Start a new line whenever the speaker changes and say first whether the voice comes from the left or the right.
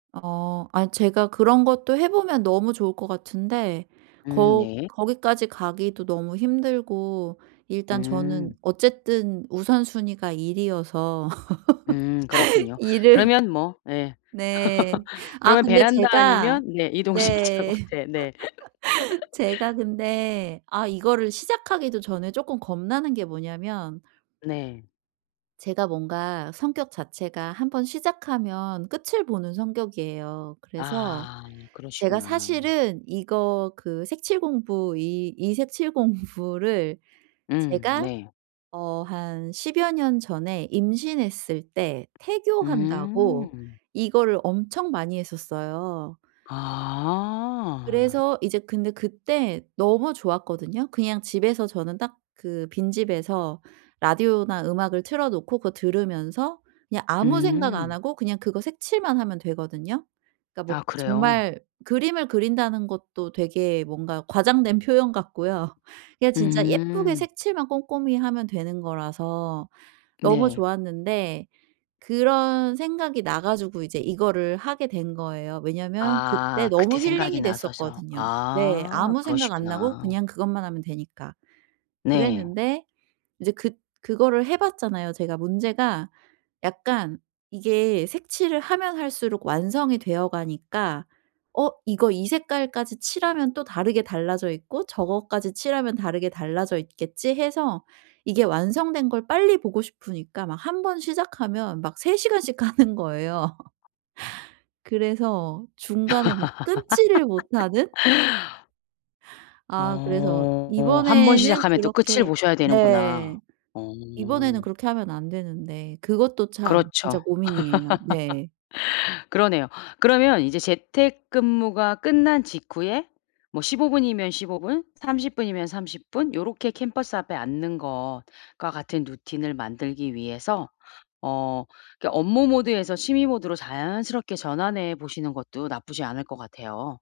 right: 아 아니 제가 그런 것도 해 보면 너무 좋을 것 같은데
left: 음
right: 거
left: 네.
right: 거기까지 가기도 너무 힘들고 일단 저는
left: 음.
right: 어쨌든 우선순위가 일이어서.
left: 음 그렇군요.
right: 일을
left: 그러면 뭐 예.
right: 네. 아
left: 그러면
right: 근데
left: 베란다
right: 제가
left: 아니면 네. 이동식
right: 네.
left: 작업대에 네.
right: 제가 근데 아 이거를 시작하기도 전에 쪼끔 겁나는 게 뭐냐면
left: 네.
right: 제가 뭔가 성격 자체가 한번 시작하면 끝을 보는 성격이에요. 그래서
left: 아.
right: 제가
left: 그러시구나.
right: 사실은 이거 그 색칠 공부. 이 이 색칠 공부를
left: 음.
right: 제가
left: 네.
right: 어 한 십여 년 전에 임신했을 때 태교한다고
left: 음.
right: 이거를 엄청 많이 했었어요.
left: 아.
right: 그래서 이제 근데 그때 너무 좋았거든요. 그냥 집에서 저는 딱 그 빈집에서 라디오나 음악을 틀어 놓고 그거 들으면서 그냥 아무 생각 안
left: 음.
right: 하고 그냥 그거 색칠만 하면 되거든요. 그러니까 막
left: 아 그래요?
right: 정말 그림을 그린다는 것도 되게 뭔가 과장된 표현 같고요. 이게 진짜 예쁘게
left: 음.
right: 색칠만 꼼꼼히 하면 되는 거라서 너무
left: 네.
right: 좋았는데. 그런 생각이 나 가지고 이제 이거를 하게 된 거예요. 왜냐면 그때
left: 아. 그때
right: 너무
left: 생각이
right: 힐링이
left: 나셔서.
right: 됐었거든요. 네.
left: 아.
right: 아무 생각 안 나고
left: 그러시구나.
right: 그냥 그것만 하면 되니까.
left: 네.
right: 그랬는데 이제 그 그거를 해 봤잖아요. 제가 문제가 약간 이게 색칠을 하면 할수록 완성이 되어 가니까 어 이거 이 색깔까지 칠하면 또 다르게 달라져 있고 저것까지 칠하면 다르게 달라져 있겠지 해서 이게 완성된 걸 빨리 보고 싶으니까 막 한번 시작하면 막 3 시간씩 하는 거예요. 그래서 중간에 막 끊지를 못하는? 아. 그래서
left: 어. 한번
right: 이번에는
left: 시작하면 또 끝을
right: 그렇게
left: 보셔야 되는구나.
right: 네.
left: 어.
right: 이번에는 그렇게 하면 안 되는데 그것도 참 진짜
left: 그렇죠.
right: 고민이에요. 네.
left: 그러네요. 그러면 이제 재택근무가 끝난 직후에 뭐 15 분이면 15 분, 30 분이면 30 분 요렇게 캔버스 앞에 앉는 것과 같은 루틴을 만들기 위해서 어. 그러니까 업무 모드에서 취미 모드로 자연스럽게 전환해 보시는 것도 나쁘지 않을 것 같아요.